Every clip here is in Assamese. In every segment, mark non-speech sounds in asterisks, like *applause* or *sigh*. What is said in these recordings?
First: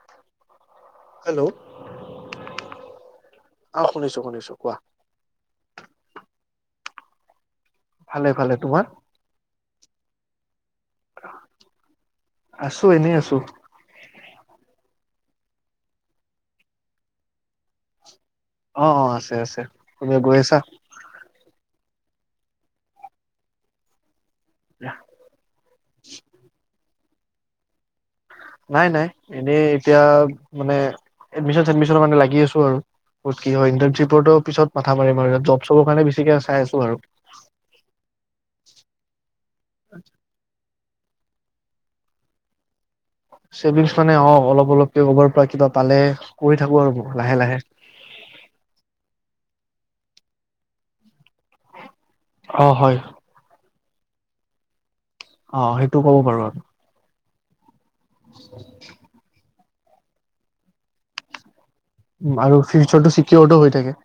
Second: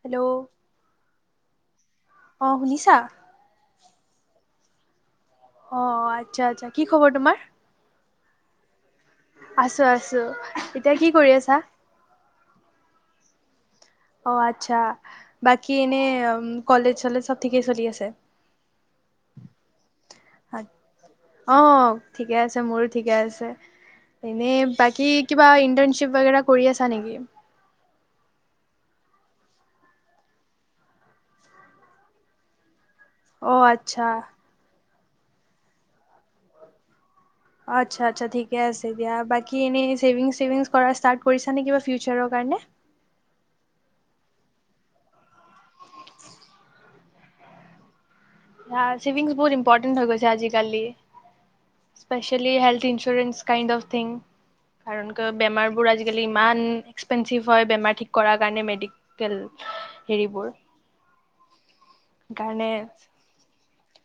হেল্ল'। হেল্ল'। অ' শুনিছা? অ' শুনিছো শুনিছো, কোৱা। অ' আচ্ছা আচ্ছা, কি খবৰ তোমাৰ? ভালে ভালে, তোমাৰ? আছো আছো। এতিয়া কি কৰি আছা আছো এনেই আছো। অ' আচ্ছা। বাকী এনে কলেজ-চলেজ চব ঠিকে চলি আছে? অ' অ' আছে আছে। তুমি গৈ আছা? অঁ ঠিকে আছে, মোৰো ঠিকে আছে। এনেই বাকী কিবা ইণ্টাৰ্ণশ্বিপ বাগেৰা কৰি আছা নেকি? নাই নাই, এনেই এতিয়া মানে, এডমিচন-চেডমিচৰ কাৰণে লাগি আছো আৰু। ক'ত কি অঁ হয় আচ্ছা ইণ্টাৰ্ণশ্বিপৰতো পিছত! মাথা মাৰিম আৰু জব চবৰ কাৰণে বেছিকে চাই আছোঁ আৰু। আচ্ছা! আচ্ছা! ঠিকে আছে দিয়া। বাকী এনেই ছেভিংছ, ছেভিংছ কৰা ষ্টাৰ্ট কৰিছা নে কিবা ফিউচাৰ কাৰণে? ছেভিংছ মানে, অ'! অলপ অলপকে কৰবাৰ পৰা কিবা পালে কৰি থাকোঁ আৰু লাহে লাহে। ছেভিংছ বহুত ইম্পৰ্টেণ্ট হৈ গৈছে আজিকালি। স্পেচিয়েলি অ হেল্থ হয় ইঞ্চুৰেন্স কাইণ্ড অফ্ *unintelligible* কাৰণ ক' অ বেমাৰবোৰ সেইটো ক'ব আজিকালি পাৰো আৰু ইমান একছেনচিফ হয় বেমাৰ। ঠিক কৰাৰ কাৰণে মেডিকেল হেৰিবোৰ। আৰু সেইকাৰণে ফিউচাৰটো চি কিয়ৰটো হৈ থাকে।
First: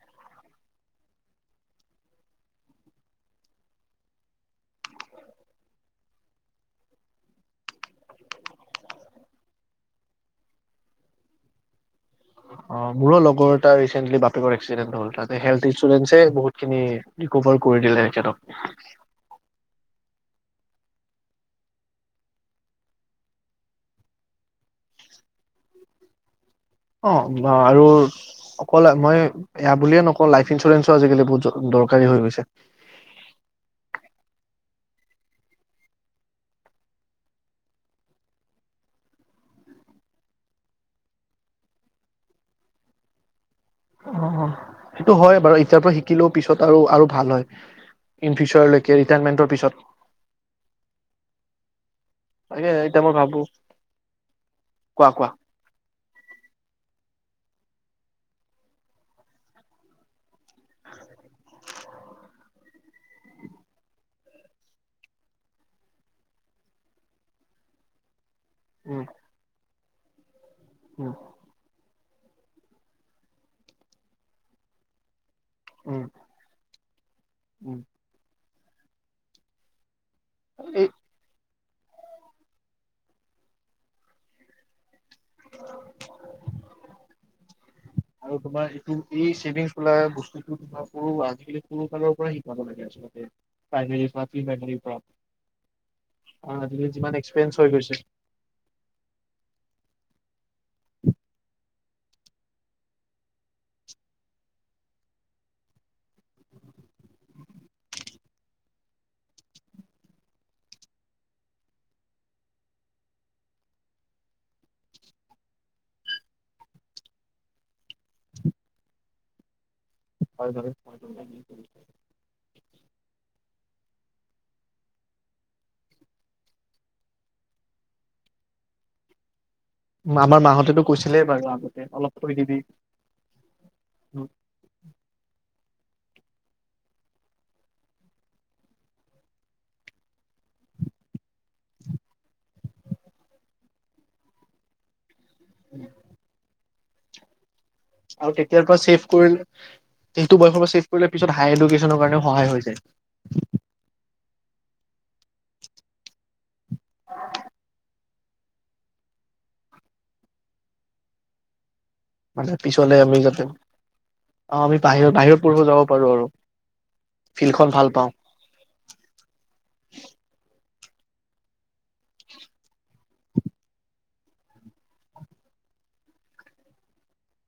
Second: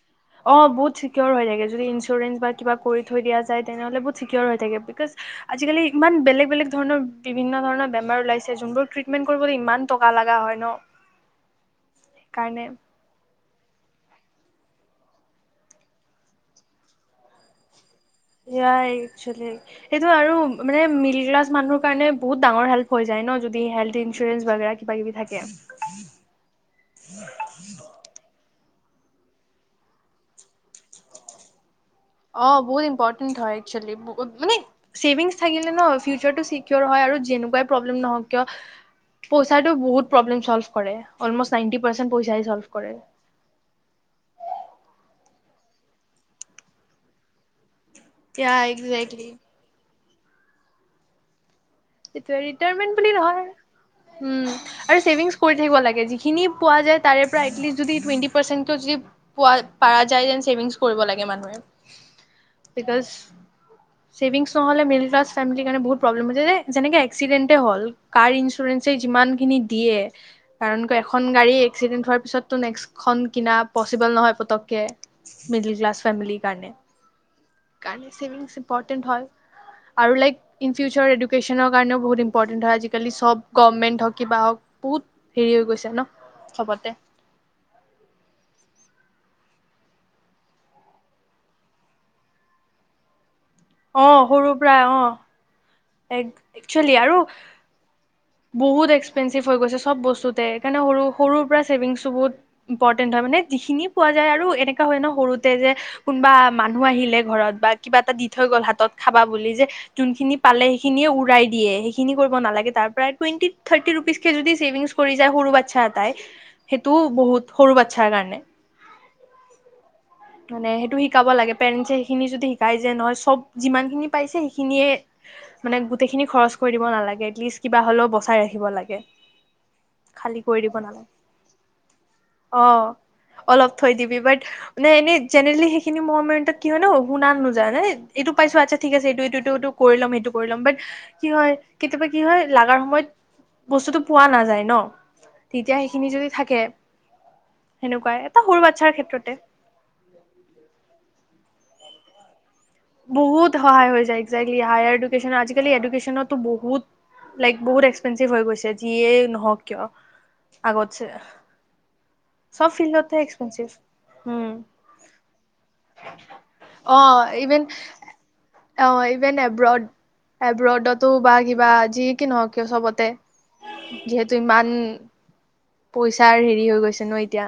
অ'! বহুত চিকিয়ৰ হৈ থাকে। যদি ইঞ্চুৰেঞ্চ বা কিবা কৰি থৈ দিয়া যায়, তেনেহলে বহুত চিকিয়ৰ হৈ থাকে। বিকজ আজিকালি ইমান বেলেগ, বেলেগ ধৰণৰ বিভিন্ন ধৰণৰ বেমাৰ ওলাইছে যোনবোৰ ট্ৰিটমেন্ট কৰিবলৈ ইমান টকা লগা হয় ন'! সেইকাৰণে অ'! মোৰো লগৰ এটা ৰিচেণ্টলি বাপেকৰ এক্সিডেণ্ট হ'ল। তাতে হেল্থ ইঞ্চুৰেঞ্চে বহুতখিনি ৰিকভাৰ কৰি দিলে। তেখেতক ইয়াই একচোৱেলি সেইটো আৰু মানে মিডল ক্লাছ মানুহৰ কাৰণে বহুত ডাঙৰ হেল্প হৈ যায় ন'। যদি, হেল্থ ইঞ্চুৰেঞ্চ বা কিবা কিবি থাকে। অ'! বা আৰু ক'লা মই এয়া বুলিয়ে নকওঁ। লাইফ ইঞ্চুৰেঞ্চো আজিকালি বহুত দৰকাৰ। অ'! বহুত ইম্পৰ্টেণ্ট হয়। একচুৱেলি মানে ছেভিংছ থাকিলে ন' ফিউচাৰটো চিকিঅৰ হয় আৰু যেনেকুৱাই প্ৰব্লেম নহওক কিয় পইচাটো বহুত চলভ কৰে। অলমষ্ট নাইটন্টি পাৰ্চেন্ট পইচাই চল্ভ কৰে। অ'! অ'! সেইটো হয় বাৰু। ইতিয়াৰ পৰা শিকিলেও পিছত আৰু আৰু ভাল হয়। ইন ইয়া ফিউচাৰলৈকে একজেক্টলি। ৰিটায়াৰমেন্টৰ পিছত সেইটোৱে, তাকে ৰিটায়াৰমেণ্ট এতিয়া বুলি মই ভাবো নহয়। উম, কোৱা কোৱা ছেভিংছ কৰি থাকিব লাগে, যিখিনি পোৱা যায়। তাৰে প্ৰাইদলি যদি টুৱেন্টি পাৰচেন্টত যদি পোৱা পাৰা যায় যেন, ছেভিংছ কৰিব লাগে মানুহে। ছেভিংছ নহ'লে মিডিল ক্লাছ ফেমিলিৰ কাৰণে বহুত প্ৰব্লেম হৈ যায়। যেনেকে এক্সিডেণ্টে হ'ল কাৰ ইন ইঞ্চুৰেঞ্চে উম যিমানখিনি দিয়ে। কাৰণ, ক উম এখন গাড়ী এক্সিডেণ্ট হোৱাৰ পিছতটো নেক্সট খন কিনা পচিবল নহয় পতককে। মিডল ক্লাছ উম ফেমিলি কাৰণে। উম *unintelligible* ইম্পৰ্টেণ্ট হয় আৰু লাইক ইন এই ফিউচাৰ এডু এডুকেশ্বনৰ কাৰণেও বহুত ইম্পৰ্টেণ্ট হয়। আজিকালি গভমেণ্ট হওঁক, কিবা হওঁক। হেৰি হৈ গৈছে ন' চবতে? আৰু তোমাৰ এইটো এই চেভিংছ বোলা বস্তুটো তোমাৰ সৰু আজিকালি সৰু কালৰ পৰা শিকাব লাগে আচলতে। অহ, সৰুৰ পৰা, অহ। অ আজি কালি যিমান এক্সপেৰিয়ঞ্চ হৈ গৈছে বহুত এক্সপেঞ্চিভ হৈ গৈছে সব বস্তুতে সেইকাৰণে সৰু সৰুৰ পৰা ছেভিংছো বহুত ইম্পৰ্টেন্ট হয় মানে, যিখিনি পোৱা যায় আৰু এনেকা হয় ন সৰুতে যে কোনবা মানুহ আহিলে ঘৰত বা কিবা এটা দি থৈ গ'ল হাতত খাবা বুলি যে যোনখিনি পালে সেইখিনিয়ে উৰাই দিয়ে, সেইখিনি কৰিব নালাগে তাৰ পৰা টুৱেন্টি থাৰ্টি ৰুপিচ কে যদি ছেভিংছ কৰি যায়, সৰু বাচ্ছা এটাই সেইটোও বহুত সৰু বাচ্ছাৰ কাৰণে। হয় বাৰু মানে সেইটো শিকাব লাগে পেৰেন্ছে সেইখিনি যদি শিকাই যে নহয় চব যিমানখিনি পাইছে সেইখিনিয়ে মানে গোটেইখিনি খৰচ কৰি দিব নালাগে এটলিষ্ট কিবা হ'লেও বচাই ৰাখিব লাগে। খালী আমাৰ মা কৰি দিব হতেও নালাগে কৈছিলেই বাৰু আগতে অলপ থৈ দিবি অ', ই জেনেৰেলি সেইখিনি মোৰ মানে কি হয় ন শুনা নোযায় ন এইটো পাইছো আচ্ছা ঠিক আছে এইটো এইটো এইটো এইটো কৰি ল'ম সেইটো কৰি ল'ম বাট কি হয় কেতিয়াবা কি হয় লাগাৰ সময়ত বস্তুটো পোৱা নাযায় ন! তেতিয়া সেইখিনি যদি থাকে সেনেকুৱাই আৰু এটা সৰু তেত্তিয়াৰ পৰা বাচ্ছাৰ চেফ ক্ষেত্ৰতে কৰি সেইটো বয়সৰ পৰা ছেভ কৰিলে পিছত হাই ইডুকেনৰ কাৰণে সহায় হৈছে বহুত সহায় হৈ যায় একজেক্টলি হায়াৰ ইডু নিছিনা আজিকালি এড'কেছনটো বহুত লাইক বহুত এক্সপেঞ্চিভ গৈছে, যিয়ে নহওক কিয় আগত্ছে। মানে চব পিছলে ফিল্ডতে আমি যাতে এক্সপেঞ্চিভ, হম, অ আমি বাহিৰত বাহিৰত পঢ়িব যাব পাৰো আৰু অ ইভেন ফিল্ডখন ভাল পাওঁ। অ ইভেন এব্ৰত এব্ৰতত তো বা কিবা যি কি নহও কিয় চবতে, যিহেতু ইমান পইচাৰ হেৰি হৈ গৈছে ন এতিয়া।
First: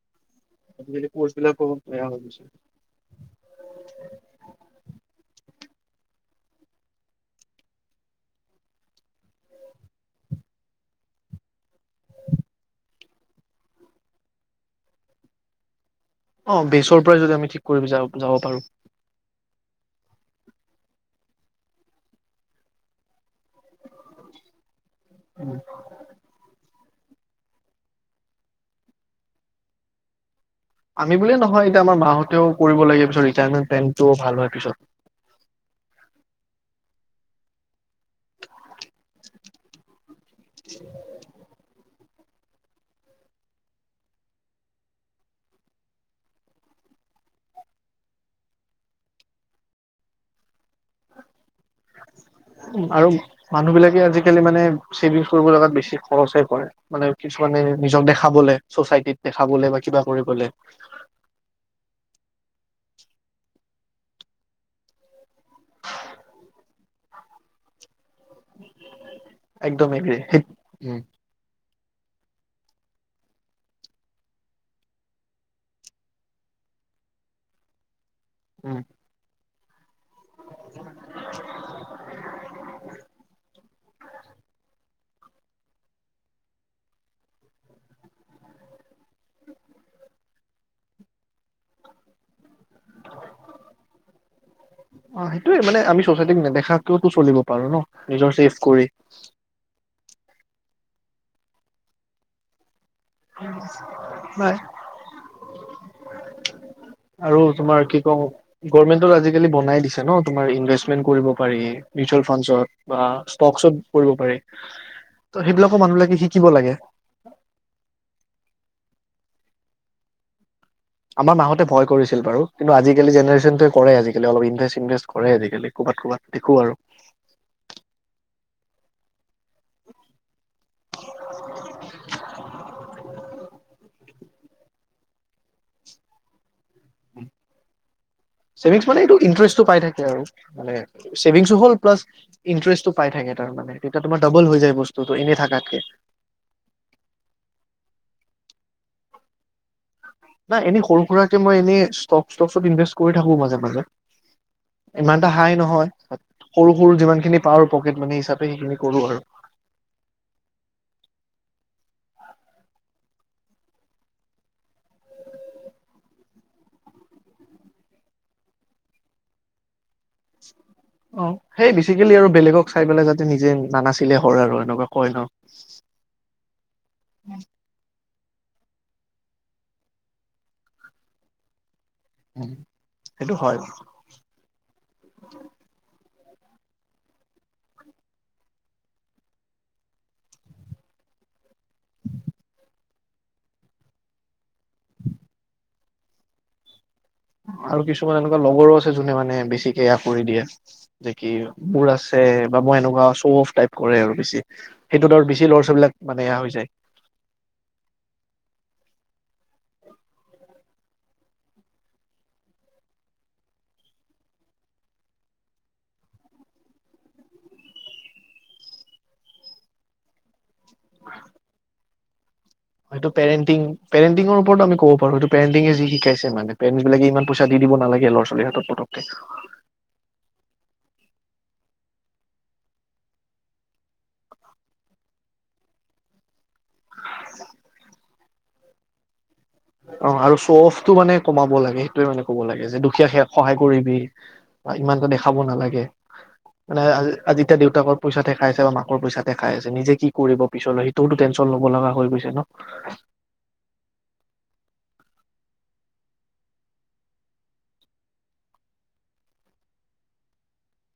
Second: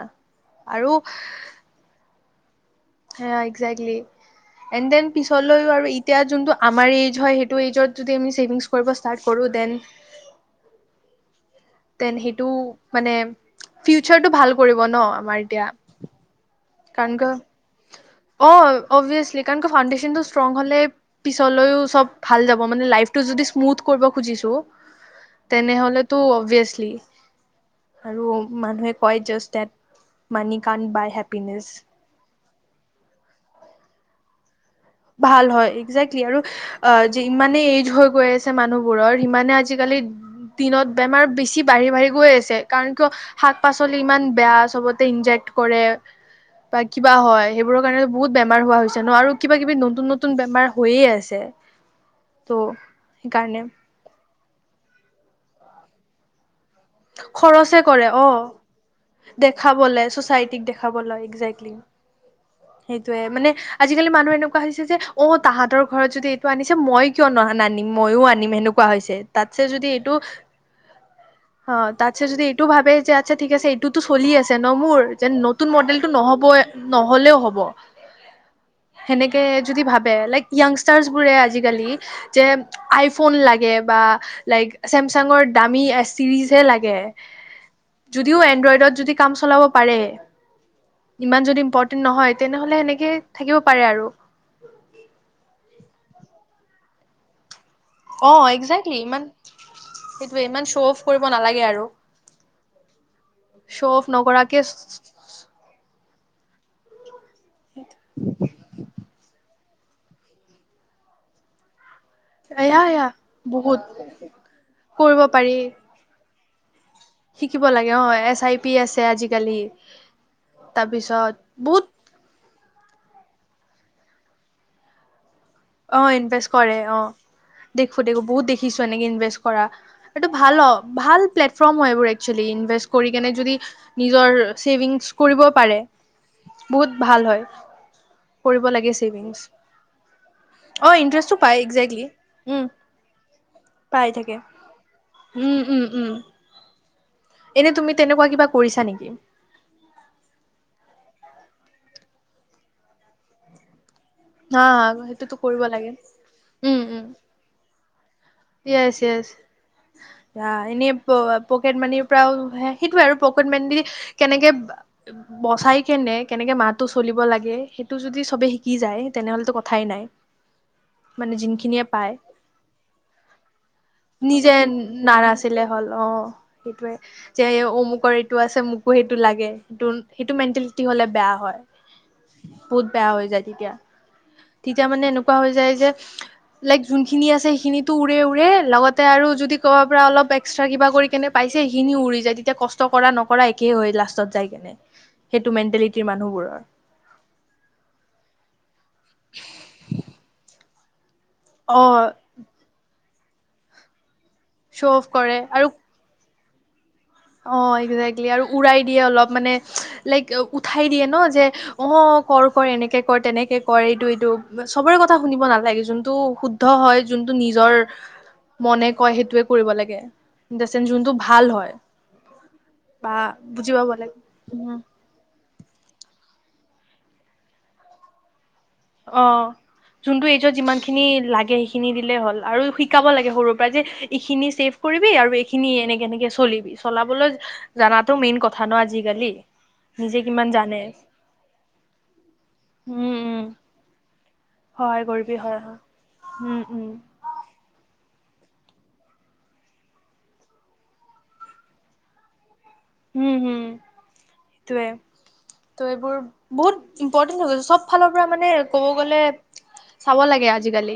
আৰু আজিকালি কৰ্চ বিলাকো বেয়া হৈ গৈছে। হা একজেক্লী, এন দেন পিছলৈও আৰু এতিয়া যোনটো আমাৰ এজ হয় সেইতো এজত যদি ছেভিংছ কৰিব ষ্টাৰ্ট কৰো দেন তেন সেইটো মানে ফিউচাৰটো ভাল কৰিব ন! আমাৰ এতিয়া অ বেচৰ কাৰণ পৰাই যদি কিয়, আমি ঠিক কৰি যাব যাব অ পাৰো। অব্যাছ্লী কাৰণ ক ফাউণ্ডেছ নতো ষ্ট্ৰং হলে পিছলৈও চব ভাল যাব মানে লাইফটো যদি স্মুথ কৰিব খুজিছো তেনেহলেতো অব্যাছ্ লী আৰু মানুহে কয় জাষ্ট দেট মানি কান্ত আমি বাই হেপ বুলিয়ে নহয় এতিয়া আমাৰ মা হঁতেও কৰিব লাগে পিছত ৰিটায়াৰমেন্ট প্লেনটো ভাল হয় পিছত। যে ইমানে এইজ হৈ গৈ আছে মানুহবোৰৰ, ইমানে আজিকালি দিনত বেমাৰ বেছি বাঢ়ি বাঢ়ি গৈ আছে। কাৰণ কিয় শাক পাচলি ইমান বেয়া চবতে ইন্জেকক্ত কৰে বা কিবা হয় সেইবোৰৰ কাৰণেটো বহুত বেমাৰ হোৱা হৈছে ন! আৰু কিবা কিবা কিবি নতুন নতুন বেমাৰ হৈয়ে আছে ত' উম আৰু সেইকাৰণে মানুহ বিলাকে আজিকালি মানে চেভিংছ কৰিব লগাত বেছি খৰচে কৰে মানে কিছুমানে খৰচে নিজক কৰে অ দেখাবলে চচাইটিত বা কিবা দেখাবলে কৰিবলে চচাইটিক দেখাবলৈ একজেক্টলি সেইটোৱে মানে আজিকালি মানুহ এনেকুৱা হৈছে যে অ তাহাঁতৰ ঘৰত যদি এইটো আনিছে মই কিয় ন নানিম মইও আনিম সেনেকুৱা হৈছে তাতছে একদম যদি এইটো এগ্ৰী। উম অ তাৰছে যদি এইটো ভাবে যে আচ্ছা ঠিক আছে এইটোতো চলি আছে ন মোৰ যে নতুন মডেলটো নহব নহলেও হব উম সেনেকে যদি ভাবে লাইক য়াংষ্টাৰছবোৰে আজিকালি যে আইফোন লাগে বা লাইক ছেমচাঙৰ দামী এছ চিজহে লাগে যদিও এনড্ৰইডত যদি কাম চলাব পাৰে ইমান যদি ইম্পৰ্টেন্ট নহয় তেনেহলে সেনেকে থাকিব পাৰে আৰু *unintelligible* তো চলিব পাৰো ন নিজৰ অ ছেভ কৰি একজেক্টলি ইমান ইমান শ্ব' অফ কৰিব নালাগে আৰু শ্ব অফ নাই নকৰাকে আৰু তোমাৰ কি কওঁ গৰমেন্টত আজিকালি বনাই দিছে ন তোমাৰ ইনভেষ্টমেন্ট কৰিব পাৰি মিউচুৱেল এয়া ফাণ্ডছত এয়া বা বহুত ষ্টকচত পৰি পাৰি কৰিব ত' পাৰি সেইবিলাকো মানুহবিলাকে শিক শিকিব লাগে চাই পি আছে আজিকালি তাৰপিছত আমাৰ মা হতে বহুত ভয় কৰিছিল বাৰু কিন্তু আজি আজিকালি জেনেৰেচনটোৱে কৰে আজিকালি অলপ ইনভেষ্ট ইনভেষ্ট কৰে আজিকালি ক'ৰবাত অ ক'ৰবাত ইনভেষ্ট দেখো কৰে আৰু অ দেখো দেখো বহুত দেখিছো এনেকে ইনভেষ্ট কৰা এইটো ভাল অ ভাল প্লেটফৰ্ম হয় এইবোৰ একচুৱেলি ইনভেষ্ট কৰি কেনে যদি নিজৰ ছেভিংছ্ কৰিব পাৰে বহুত ভাল হয় কৰিব চেভিংছ লাগে মানে এইটো ছেভিংছ ইন্টাৰেষ্টটো পাই থাকে আৰু মানে অ ইণ্টাৰেষ্টটো পায় চছেভিংছো হ'ল প্লাছ একজেক্টলি উম ইণ্টাৰেষ্টটো পাই থাকে তাৰ মানে তেতিয়া পাই তোমাৰ থাকে ডাবল হৈ যায় বস্তুটো এনেই উম থাকাতকে উম উম এনে তুমি তেনুকা কিবা কৰিছা নিকি নাই এনেই সৰু সুৰাকে মই এনেই ষ্টক ষ্টকত ইনভেষ্ট কৰি থাকো মাজে মাজে হা ইমান এটা সেইটোতো হাই কৰিব লাগে নহয় সৰু সৰু যিমান খিনি পাওঁ পকেট মানি হিচাপ ইয়েচ ইয়েচ ৱা এনে পঅ পকেট মানি পৰাও সেইটোয়ে আৰু প্ৰকেট মানি দি কেনেকে বচাই কেনে কেনেকে মাহটো চলিব লাগে সেইটো যদি সবে শিকি যায় তেনেহ'লেতো কথাই নাই অ মানে সেই যোনখিনিয়ে পায় বেচিকেলি আৰু বেলেগক চাই পেলাই যা নিজে নাৰাছিলে হ'ল অ সেইটোৱে যে অম মোক এইটো আছে মোকো সেইটো লাগে সেইটো সেইটো মেন্টেলিটি হ'লে বেয়া হয়। উম বহুত বেয়া হৈ সেইটো যায় হয় তেতিয়া তেতিয়া মানে এনেকুৱা হৈ যায় যে। লাইক যোনখিনি আছে সেইখিনিত উৰে উৰে লগতে আৰু যদি ক'ব পৰা অলপ এক্সট্ৰা কিবা কৰি কেনে পাইছে সেইখিনি উৰি যায় তেতিয়া কষ্ট কষ্ট কৰা নকৰা একেই হয় লাষ্টত যায় কেনে সেইটো মেণ্টেলিটিৰ মানুহবোৰৰ আৰু কিছুমান এনেকুৱা লগৰো আছে যোনে মানে বেছিকেয়া কৰি দিয়ে যে কি অ বোৰ আছে বা মই এনেকুৱা আছো শ অফ টাইপ কৰে আৰু বেছি শ্ব' অফ সেইটোত ধৰ আৰু কৰে বেছি ল'ৰা ছোৱালীবিলাক মানে এয়া হৈছে *unintelligible* অ একজেক্টলি আৰু উৰাই দিয়ে অলপ মানে লাইক উঠাই দিয়ে ন যে অ কৰ কৰ এনেকে কৰ তেনেকে কৰ এইটো এইটো চবৰে কথা শুনিব নালাগে যোনটো শুদ্ধ হয় যোনটো নিজৰ মনে কয় সেইটোোৱে কৰিব লাগে যোনটো ভাল হয় হয়টো বা পৰেণতিং বুজি পাব লাগে পেৰেণতিং ওপৰতো আম উম কব পাৰো স পে য শিকাইছে মানে *unintelligible* বিলাক ই পইা দি দিব নালাগে লৰা ছোৱালীৰ হাতত পতককে অ যোনটো এজত যিমান যখিনি লাগে সেইখিনি দিলেই হ'ল আৰু শিকাব লাগে সৰুৰ পৰা যে এইখিনি চেভ কৰিবি আৰু এইখিনি এনেকে এনেকৈ চলি চলাবলৈ জানাত টো মেইন কথা ন আজিকালি অ নিজে আৰু কিমান জানে চফটো মানে কমাব লাগে সেইটোয়ে মানে ক'ব লাগে যে দুখীয়া উম, উম, সহায় কৰিবি বা সহায় ইমানটা দেখাব কৰিবি হয়, হয়। নালাগে উম, মানে উম, আ আজি এতিয়া দেউতাকৰ পইচা দেখাই আছে বা মাকৰ পইচা দেখাই আছে নিজে কি কৰিব পিছলৈ সেইটোও টেনচন ল'ব লগা হৈ গৈছে ন উ হ সেইটোৱেত এইবোৰ বহুত ইম্পৰ্টেন্ট হৈ গৈছে চব ফালৰ পৰা মানে কব গলে চাব লাগে আজিকালি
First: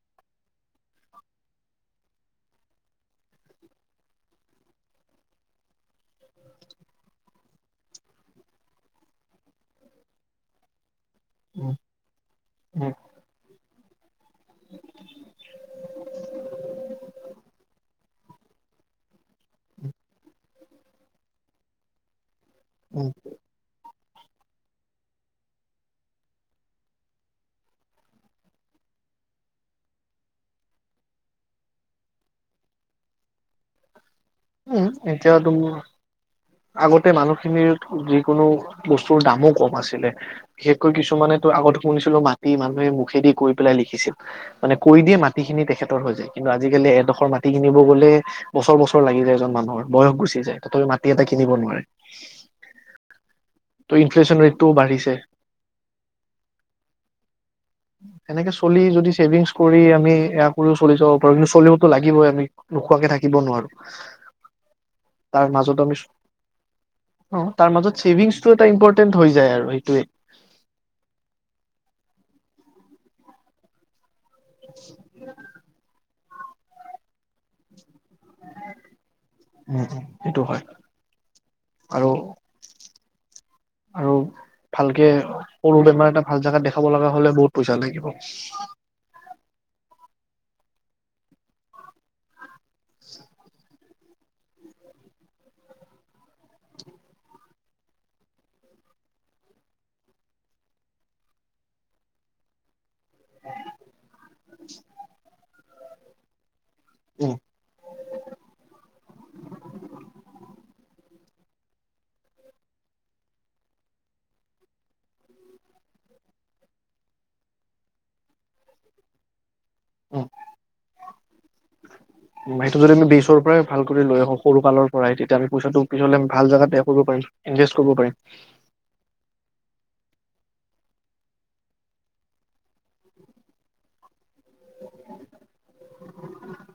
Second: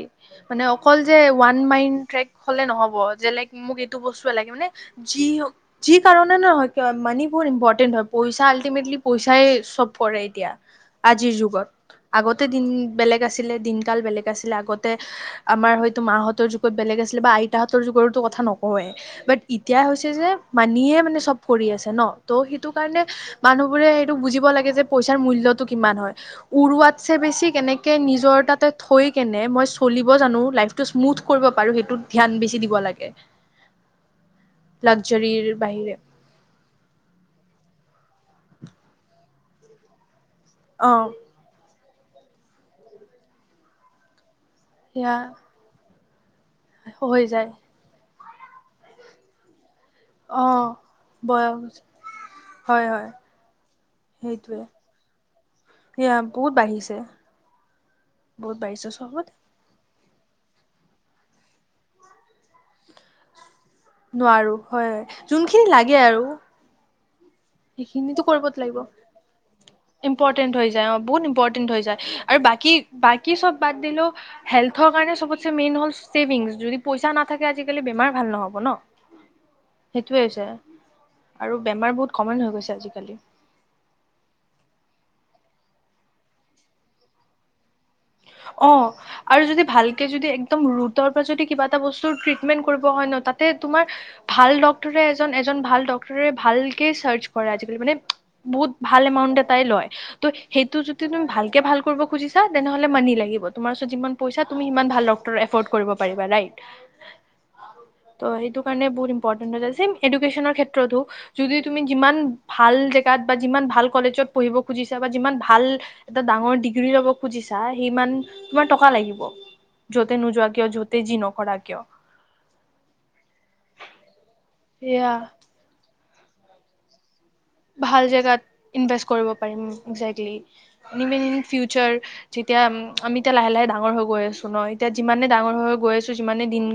মানে অকল যে ওৱান মাইন ট্ৰেক হলে নহব যে লাইক মোক এইটো বস্তুৱে লাগে মানে যি যি কাৰণে নহ মানি বুত ইম্পৰ্টেন্ট হয় পইচা আল্টিমেটলি পইচাই চব কৰে এতিয়া আজিৰ যুগত উম আগতে দিন উম বেলেগ আছিলে দিন *unintelligible* বেলেগ আছিলে আগতে আমাৰ হয়তো মাহঁতৰ যুগত বেলেগ আছিলে বা আইতাহঁতৰ যুগৰতো কথা নকৱেই বাট এতিয়া হৈছে যে মানিয়ে মানে চব কৰি আছে ন ত' সেইটো কাৰণে উম মানুহবোৰে বুজিব লাগে যে পইচাৰ মূল্যটো কিমান হয় উৰুৱাতছে বেছি কেনেকে নিজৰ তাতে থৈ কেনে মই চলিব জানো লাইটো স্মুথ কৰিব পাৰো সেইটোত ধান বেছি দিব লাগে উম এতিয়া তম লাগজাৰীৰ বাহিৰে আগতে মানুহখিনিৰ যিকোনো বস্তুৰ দামো কম আছিলে অ বিশেষকৈ কিছুমানেতো আগত শুনিছিলো মানে মানুহে মুখেদি কৈ পেলাই লিখিছিল মানে কৈ সেয়া দিয়ে মাটিখিনি তেখেত উতৰ হৈ যায় কিন্তু আজিকালি হৈ এডোখৰ মাটি যায় কিনিব গ'লে। বছৰ বছৰ। লাগি যায় এজন মানুহৰ। বয়স গুচি অ যায় তথাপি মাটি এটা কিনিব বয়স নোৱাৰে। হয় হয় ত' ইনফ্লেচন সেইটোৱে ৰেটটোও বাঢ়িছে এয়া বহুত বাঢ়িছে। সেনেকে বহুত চলি বাঢ়িছে যদি চবত ছেভিংছ কৰি। আমি এয়া কৰিও চলি যাব পাৰো কিন্তু চলিবতো লাগিবই আমি নোখোৱাকে থাকিব নোৱাৰো। নোৱাৰো হয় হয় তাৰ যোনখিনি মাজত আমি লাগে আৰু। অ তাৰ মাজত সেইখিনো কৰিব ছেভিংছটো তো এটা লাগিব ইম্পৰ্টেন্ট হৈ যায় আৰু সেইটোৱে ইম্পৰ্টেন্ট হৈ যায় অ বহুত ইম্পৰ্টেন্ট হৈ যায় আৰু বাকী। বাকী চব বাদ দিলো। হেল্থৰ কাৰণে চবতে মেইন হ'ল। ছেভিংছ যদি পইচা নাথাকে আজিকালি বেমাৰ। ভাল নহ'ব ন উম উম সেইটোৱে সেইটো হৈছে হয় আৰু বেমাৰ আৰু বহুত। কমন হৈ গৈছে আজিকালি। আৰু ভালকে সৰু বেমাৰ এটা ভাল জোগাত দেখাব লগা হলে বহুত। পইচা লাগিব অঁ। আৰু যদি। ভালকে যদি একদম ৰৰুটৰ পৰা যদি কিবা এটা বস্তুৰ ট্ৰিটমেন্ট কৰিব হয় ন তাতে তুমাৰ ভাল ডক্টৰে এজন এজন ভাল ডক্টৰে ভালকে চাৰ্চ কৰে আজিকালি মানে বহুত ভাল এমাউন্ট এটাই লয় ত সেইটো যদি তুমি ভালকে ভাল কৰিব খুজিছা। তেনেহ'লে মানি লাগিব তোমাৰ ওৰত যিমান পইচা তুমি সিমান ভাল ডক্তৰ এফ। এফৰ্ট কৰিব পাৰিবা ৰাইট। উম ত সেইটো কাৰণে বহুত ইম্পৰ্টেন্ এডুকেচনৰ ক্ষেত্ৰতো। যদি তুমি যিমান ভাল জেগাত বা যিমান ভাল কলেজত পঢ়িব খুজিছা বা যিমান ভাল এটা ডাঙৰ ডিগ্ৰী ল'ব। খুজিছা সিমান তোমাৰ টকা লাগিব। য'তে উম, নোযোৱা কিয় য'তে যি নকৰা কিয় সেইটো যদি আমি বচৰ পৰাই ভাল কৰি লৈ আহ। সৰু কালৰ পৰাই সেয়া তেতিয়া আমি পইচাটো। পিছলে ভাল জাগাত ট্ৰায় কৰিব পাৰিম। ইনভেষ্ট কৰিব ভাল পাৰিম জেগাত ইনভেষ্ট কৰিব পাৰিম। তিয়া আমি এতিয়া লাহে লাহে ডাঙৰ হৈ গৈ আছো ন এতিয়া যিমানে ডাঙৰ হৈ গ। গৈ আছো সিমানে দিন।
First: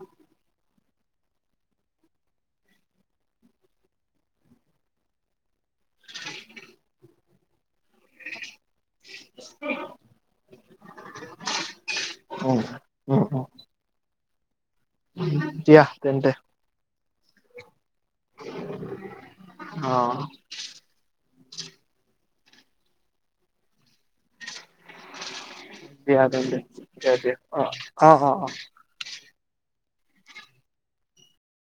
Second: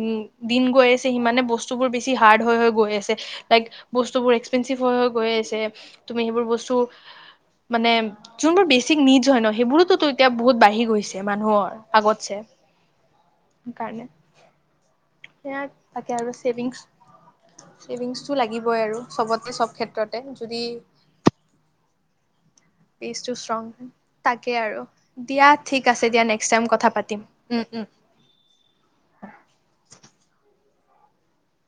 দিন গৈ আছে সিমানে বস্তুবোৰ বেছি হাৰ্ড হৈ গৈ আছে লাইক বস্তুবোৰ এক্সপেঞ্চিভ হৈ হৈ গৈ আছে।। তুমি সেইবোৰ বস্তু মানে যোনবোৰ বেছি। নিজ হয় ন সেইবোৰো এতিয়া বহুত বাঢ়ি। গৈছে মানুহৰ আগতছে উম উম উম কাৰণে সেয়া দিয়া তাকে আৰু তেন্তে ছেভিংছ ছেভিংছটো লাগিবই আৰু চবতে চব অ ক্ষেত্ৰতে যদি বেচটো ষ্ট্ৰং হয় তাকে আৰু দিয়াত দিয়া দে দে দিয়া দিয়া অ অ অ অ